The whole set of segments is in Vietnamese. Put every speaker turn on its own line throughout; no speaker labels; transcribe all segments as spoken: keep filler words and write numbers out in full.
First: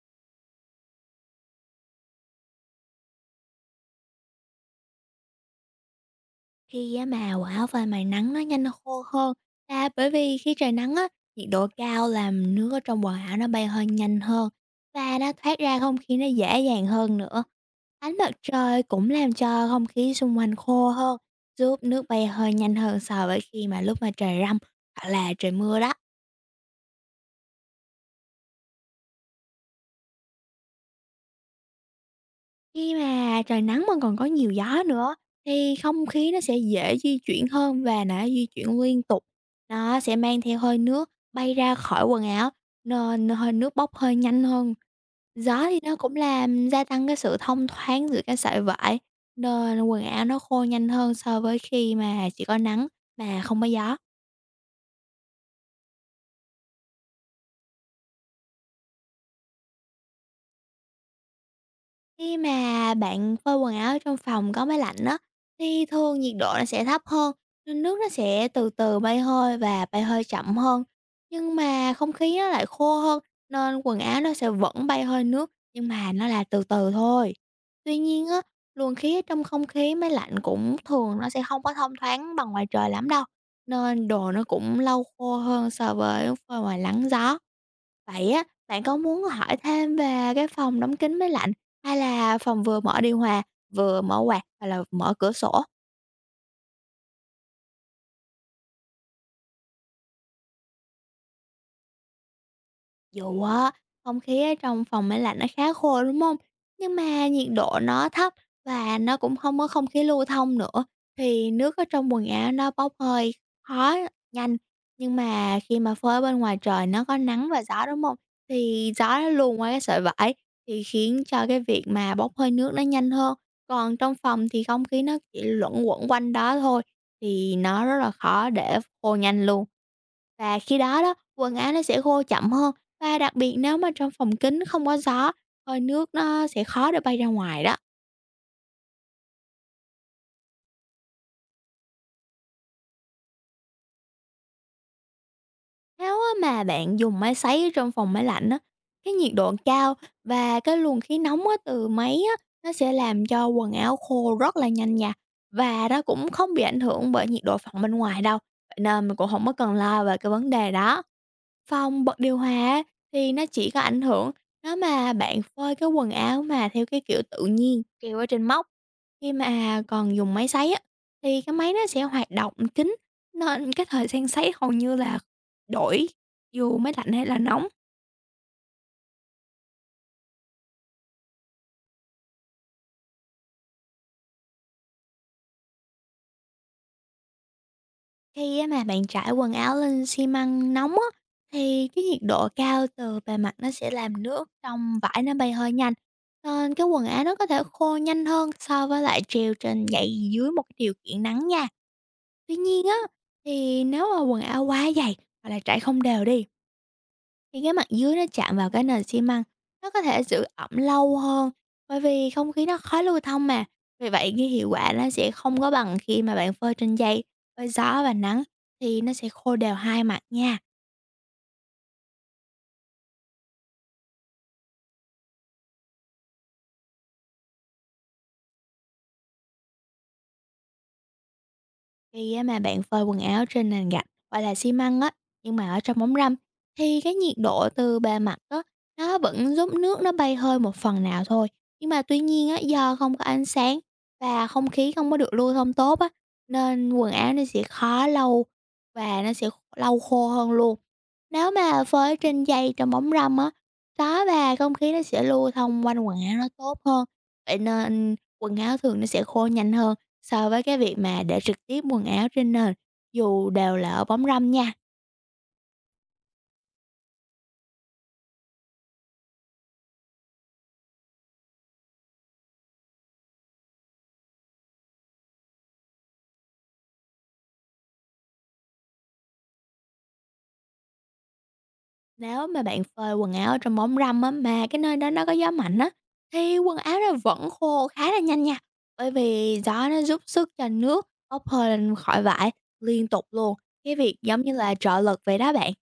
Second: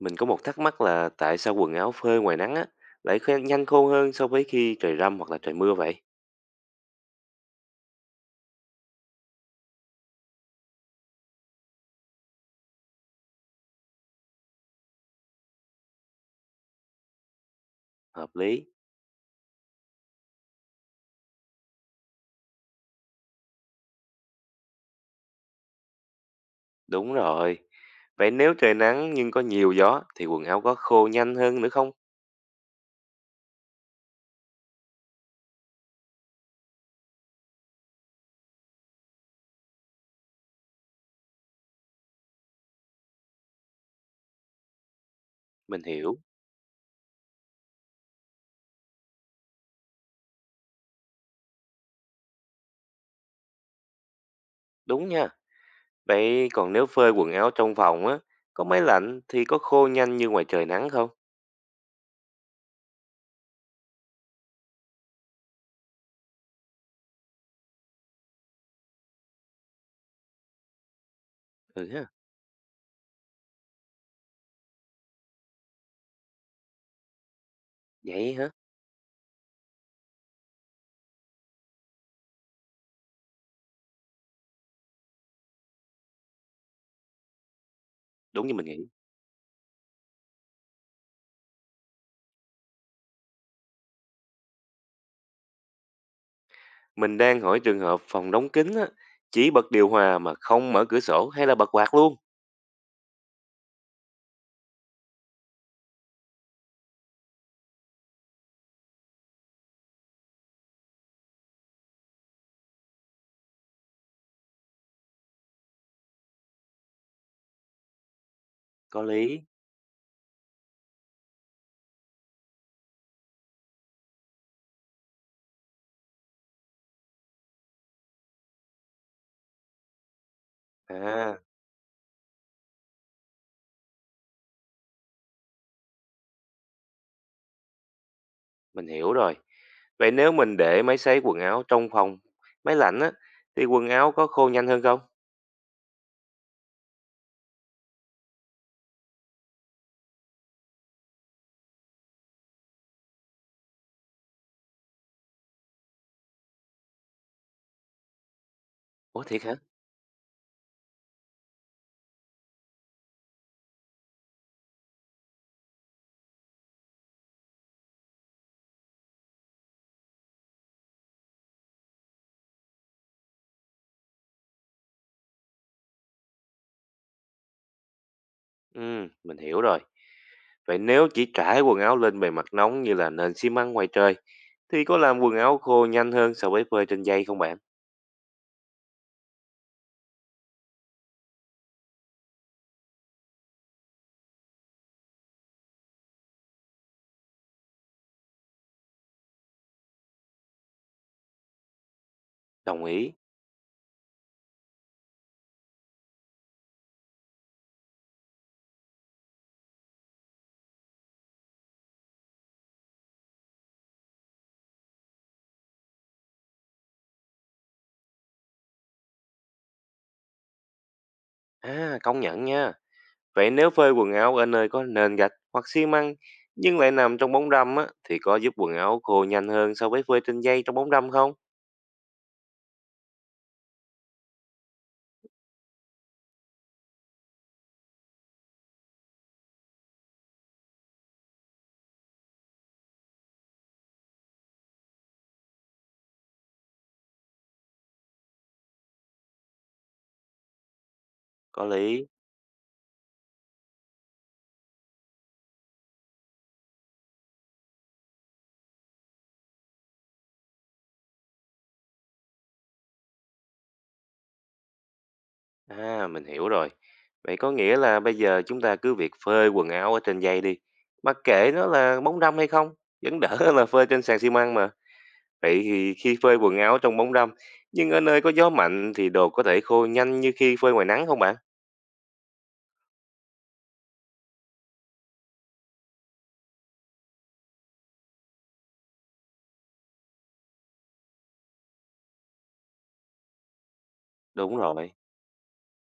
Mình có một thắc mắc là tại sao quần áo phơi ngoài nắng á lại khô- nhanh khô hơn so với khi trời râm hoặc là trời mưa vậy?
Khi á mà quần áo phơi ngoài nắng nó nhanh khô hơn, là bởi vì khi trời nắng á, nhiệt độ cao làm nước ở trong quần áo nó bay hơi nhanh hơn và nó thoát ra không khí nó dễ dàng hơn nữa. Ánh
Hợp
mặt
lý.
trời cũng làm cho không khí xung quanh khô hơn, giúp nước bay hơi nhanh hơn so với khi mà lúc mà trời râm hoặc là trời mưa đó.
Đúng rồi. Vậy nếu trời nắng nhưng có nhiều gió thì quần áo có khô nhanh hơn nữa không?
Khi mà trời nắng mà còn có nhiều gió nữa thì không khí nó sẽ dễ di chuyển hơn và nó di chuyển liên tục. Nó sẽ mang theo hơi nước bay ra khỏi quần áo nên hơi nước bốc hơi nhanh hơn. Gió thì
Mình
nó
hiểu.
cũng làm gia tăng cái sự thông thoáng giữa cái sợi vải nên quần áo nó khô nhanh hơn so với khi mà chỉ có nắng mà không có gió.
Đúng nha. Vậy còn nếu phơi quần áo trong phòng á, có máy lạnh thì có khô nhanh như ngoài trời nắng không?
Khi mà bạn phơi quần áo trong phòng có máy lạnh đó, thì thường nhiệt độ nó sẽ thấp hơn, nên nước nó sẽ từ từ bay hơi và bay hơi chậm hơn. Nhưng
Ừ
mà
ha.
không khí nó lại khô hơn, nên quần áo nó sẽ vẫn bay hơi nước, nhưng mà nó là từ từ thôi. Tuy nhiên
Vậy
á,
hả?
luồng khí ở trong không khí máy lạnh cũng thường nó sẽ không có thông thoáng bằng ngoài trời lắm đâu, nên đồ nó cũng lâu khô hơn so với phơi ngoài nắng gió. Vậy á,
Đúng như mình
bạn
nghĩ.
có muốn hỏi thêm về cái phòng đóng kín máy lạnh, hay là phòng vừa mở điều hòa, vừa mở quạt, hoặc là mở cửa sổ?
Mình đang hỏi trường hợp phòng đóng kín á, chỉ bật điều hòa mà không mở cửa sổ hay là bật quạt luôn.
Dù á, không khí ở trong phòng máy lạnh nó khá khô, đúng không? Nhưng mà nhiệt độ nó thấp và nó cũng không có không khí lưu thông nữa, thì nước ở trong quần áo nó bốc hơi khó, nhanh. Nhưng mà khi mà phơi bên ngoài trời nó có nắng và gió, đúng không? Thì
Có
gió nó
lý.
luồn qua cái sợi vải, thì khiến cho cái việc mà bốc hơi nước nó nhanh hơn. Còn trong phòng thì không khí nó chỉ luẩn quẩn quanh đó thôi, thì nó rất là khó để khô nhanh luôn. Và khi đó đó,
À.
quần áo nó sẽ khô chậm hơn, và đặc biệt nếu mà trong phòng kín không có gió, hơi nước nó sẽ khó để bay ra ngoài đó.
Mình hiểu rồi. Vậy nếu mình để máy sấy quần áo trong phòng máy lạnh á thì quần áo có khô nhanh hơn không?
Nếu á mà bạn dùng máy sấy ở trong phòng máy lạnh á, cái nhiệt độ cao và cái luồng khí nóng á từ máy á, nó sẽ làm cho quần áo khô rất là nhanh nha, và nó cũng không bị ảnh hưởng bởi nhiệt độ phòng bên ngoài đâu, vậy nên mình
Ủa
cũng
thiệt
không có
hả?
cần lo về cái vấn đề đó. Phòng bật điều hòa thì nó chỉ có ảnh hưởng nếu mà bạn phơi cái quần áo mà theo cái kiểu tự nhiên, kiểu ở trên móc. Khi mà còn dùng máy sấy á, thì cái máy nó sẽ hoạt động kín, nên cái thời gian sấy hầu như là đổi dù máy lạnh hay là nóng.
Ừ, mình hiểu rồi. Vậy nếu chỉ trải quần áo lên bề mặt nóng như là nền xi măng ngoài trời thì có làm quần áo khô nhanh hơn so với phơi trên giày không bạn?
Khi á mà bạn trải quần áo lên xi măng nóng á, thì cái nhiệt độ cao từ bề mặt nó sẽ làm nước trong vải nó bay hơi nhanh, nên cái quần áo nó có thể khô nhanh hơn so với lại treo trên gậy dưới một cái điều kiện nắng nha. Tuy
Đồng
nhiên á,
ý.
thì nếu mà quần áo quá dày hoặc là trải không đều đi, thì cái mặt dưới nó chạm vào cái nền xi măng, nó có thể giữ ẩm lâu hơn, bởi vì không khí nó khó lưu thông mà. Vì vậy cái hiệu quả nó sẽ không có bằng khi mà bạn phơi trên giày, với gió và nắng thì nó sẽ khô đều hai mặt nha.
À, công nhận nha. Vậy nếu phơi quần áo ở nơi có nền gạch hoặc xi măng nhưng lại nằm trong bóng râm á thì có giúp quần áo khô nhanh hơn so với phơi trên giày trong bóng râm không?
Khi á mà bạn phơi quần áo trên nền gạch hoặc là xi măng á, nhưng mà ở trong bóng râm thì cái nhiệt độ từ bề mặt á nó vẫn giúp nước nó bay hơi một phần nào thôi. Nhưng mà tuy nhiên á, do không có ánh sáng và không khí không có được lưu thông tốt á nên quần áo nó sẽ khó lâu và nó sẽ lâu khô hơn luôn. Nếu
Có
mà
lý.
phơi trên giày trong bóng râm á, gió và không khí nó sẽ lưu thông quanh quần áo nó tốt hơn. Vậy nên quần áo thường nó sẽ khô nhanh hơn so với cái việc mà để trực tiếp quần áo trên nền, dù đều là ở bóng râm nha.
À, mình hiểu rồi. Vậy có nghĩa là bây giờ chúng ta cứ việc phơi quần áo ở trên giày đi. Mặc kệ nó là bóng râm hay không, vẫn đỡ hơn là phơi trên sàn xi măng mà. Vậy thì khi phơi quần áo trong bóng râm, nhưng ở nơi có gió mạnh thì đồ có thể khô nhanh như khi phơi ngoài nắng không bạn?
Nếu mà bạn phơi quần áo ở trong bóng râm á, mà cái nơi đó nó có gió mạnh á, thì quần áo nó vẫn khô khá là nhanh nha. Bởi vì gió nó giúp sức cho nước bốc hơi lên khỏi vải liên tục luôn, cái việc giống như
Đúng
là
rồi,
trợ lực vậy đó bạn.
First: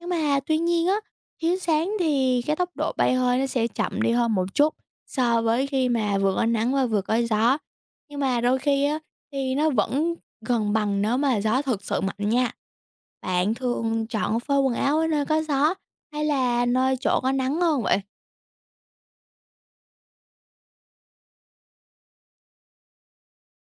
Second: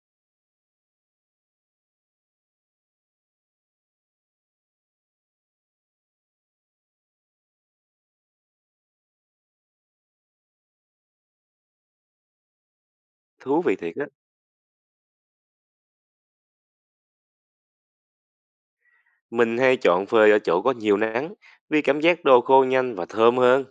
Nhưng mà tuy nhiên á, chiếu sáng thì cái tốc độ bay hơi nó sẽ chậm đi hơn một chút so với khi mà vừa có nắng và vừa có gió. Nhưng mà đôi khi á, thì nó vẫn gần bằng nếu mà gió thực sự mạnh nha. Bạn
thú vị thiệt á.
thường chọn phơi quần áo ở nơi có gió hay là nơi chỗ có nắng hơn vậy?
Mình hay chọn phơi ở chỗ có nhiều nắng vì cảm giác đồ khô nhanh và thơm hơn.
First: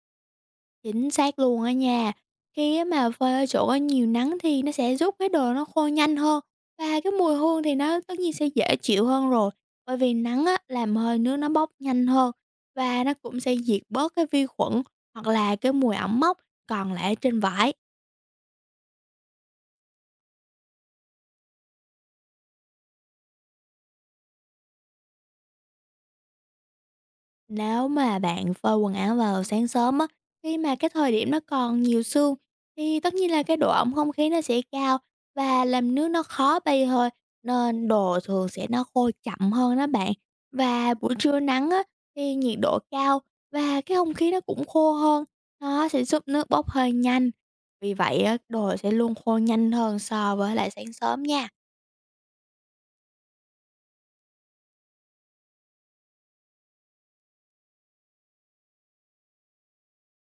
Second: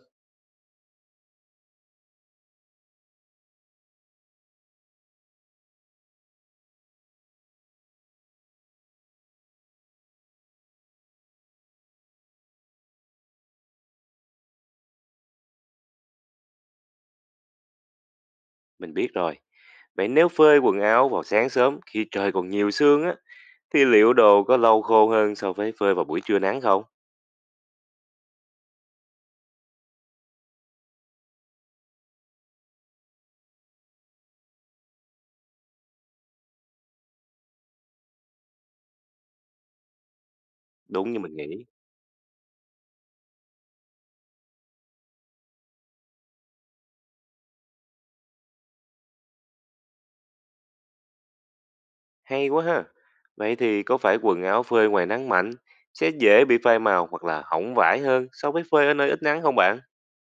Chính xác luôn á nha. Khi á mà phơi ở chỗ có nhiều nắng thì nó sẽ giúp cái đồ nó khô nhanh hơn và cái mùi hương thì nó tất nhiên sẽ dễ chịu hơn rồi. Bởi vì nắng á, làm hơi nước nó bốc nhanh hơn và nó cũng sẽ diệt bớt cái vi khuẩn hoặc là cái mùi ẩm mốc còn lại ở trên vải.
Mình biết rồi. Vậy nếu phơi quần áo vào sáng sớm khi trời còn nhiều sương á, thì liệu đồ có lâu khô hơn so với phơi vào buổi trưa nắng không?
Nếu mà bạn phơi quần áo vào sáng sớm á, khi mà cái thời điểm nó còn nhiều sương thì tất nhiên là cái độ ẩm không khí nó sẽ cao và làm nước nó khó bay hơi nên đồ thường sẽ nó khô chậm hơn đó bạn. Và
Đúng
buổi
như mình
trưa
nghĩ.
nắng á, thì nhiệt độ cao và cái không khí nó cũng khô hơn, nó sẽ giúp nước bốc hơi nhanh. Vì vậy á, đồ sẽ luôn khô nhanh hơn so với lại sáng sớm nha.
Hay quá ha. Vậy thì có phải quần áo phơi ngoài nắng mạnh sẽ dễ bị phai màu hoặc là hỏng vải hơn so với phơi ở nơi ít nắng không bạn?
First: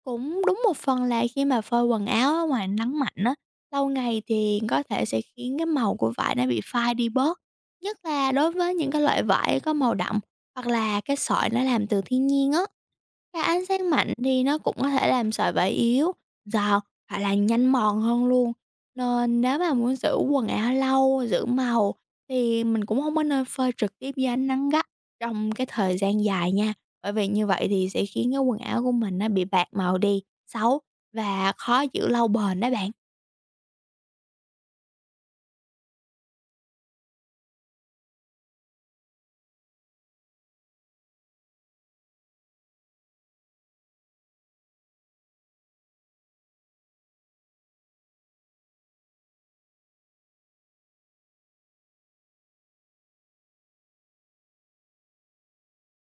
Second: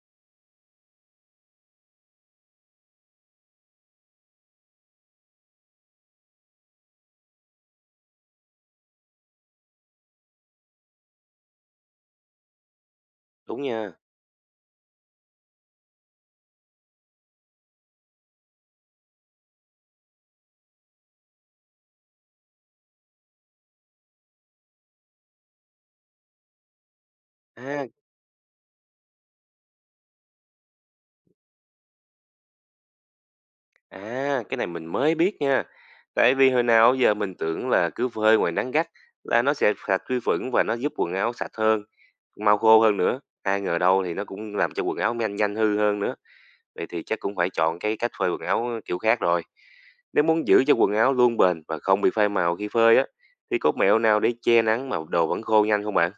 Cũng đúng một phần là khi mà phơi quần áo ở ngoài nắng mạnh á, lâu ngày thì có thể sẽ khiến cái màu của vải nó bị phai đi bớt, nhất là đối với những cái loại vải có màu đậm hoặc là cái sợi nó làm từ thiên nhiên á. Cái
Đúng
ánh sáng
nha.
mạnh thì nó cũng có thể làm sợi vải yếu, giọt hoặc là nhanh mòn hơn luôn. Nên nếu mà muốn giữ quần áo lâu, giữ màu thì mình cũng không có nên phơi trực tiếp dưới ánh nắng gắt trong cái thời gian dài nha. Bởi vì như vậy
À,
thì sẽ khiến cái quần áo của mình nó bị bạc màu đi, xấu và khó giữ lâu bền đó bạn.
à, cái này mình mới biết nha. Tại vì hồi nào giờ mình tưởng là cứ phơi ngoài nắng gắt là nó sẽ sạch vi khuẩn và nó giúp quần áo sạch hơn, mau khô hơn nữa. Ai ngờ đâu thì nó cũng làm cho quần áo nhanh nhanh hư hơn nữa. Vậy thì chắc cũng phải chọn cái cách phơi quần áo kiểu khác rồi. Nếu muốn giữ cho quần áo luôn bền và không bị phai màu khi phơi á, thì có mẹo nào để che nắng mà đồ vẫn khô nhanh không bạn?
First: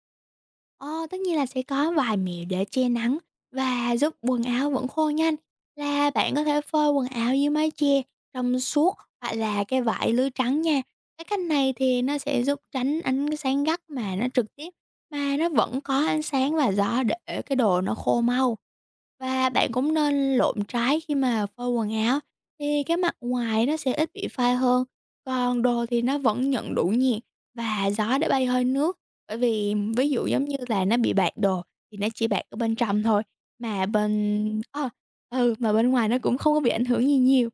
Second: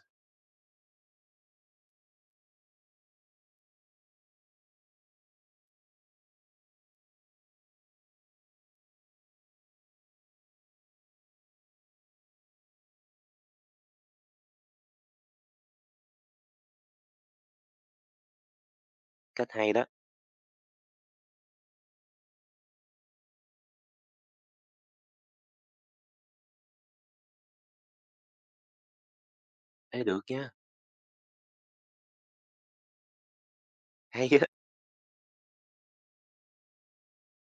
Ờ, tất nhiên là sẽ có vài mẹo để che nắng và giúp quần áo vẫn khô nhanh, là bạn có thể phơi quần áo dưới mái che trong suốt hoặc là cái vải lưới trắng nha. Cái cách này thì nó sẽ giúp tránh ánh sáng gắt mà nó trực tiếp, mà nó vẫn có ánh sáng và gió để cái đồ nó khô mau. Và
Cách
bạn
hay đó.
cũng nên lộn trái khi mà phơi quần áo thì cái mặt ngoài nó sẽ ít bị phai hơn, còn đồ thì nó vẫn nhận đủ nhiệt và gió để bay hơi nước. Bởi vì
Ê,
ví
được
dụ giống
nha.
như là nó bị bạc đồ thì nó chỉ bạc ở bên trong thôi, mà
Hay á.
bên ờ, ừ, mà bên ngoài nó cũng không có bị ảnh hưởng gì nhiều.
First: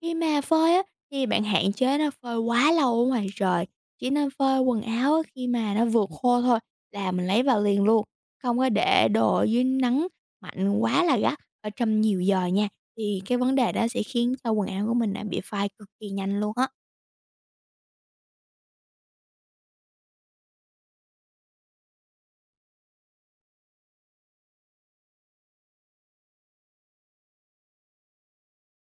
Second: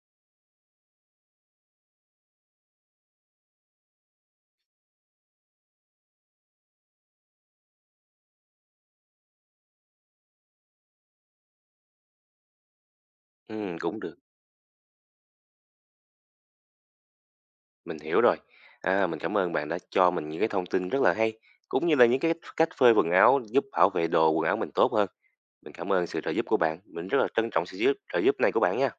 Khi mà phơi á, thì bạn hạn chế nó phơi quá lâu ở ngoài trời, chỉ nên phơi quần áo á khi mà nó vượt khô thôi là mình lấy vào liền luôn, không có để đồ ở dưới nắng mạnh quá là gắt ở trong nhiều giờ nha, thì cái vấn đề
Ừ,
đó
cũng
sẽ
được.
khiến cho quần áo của mình, à, bị phai cực kỳ nhanh luôn á.
Mình hiểu rồi. À, mình cảm ơn bạn đã cho mình những cái thông tin rất là hay, cũng như là những cái cách phơi quần áo giúp bảo vệ đồ quần áo mình tốt hơn. Mình cảm ơn sự trợ giúp của bạn. Mình rất là trân trọng sự giúp, trợ giúp này của bạn nha.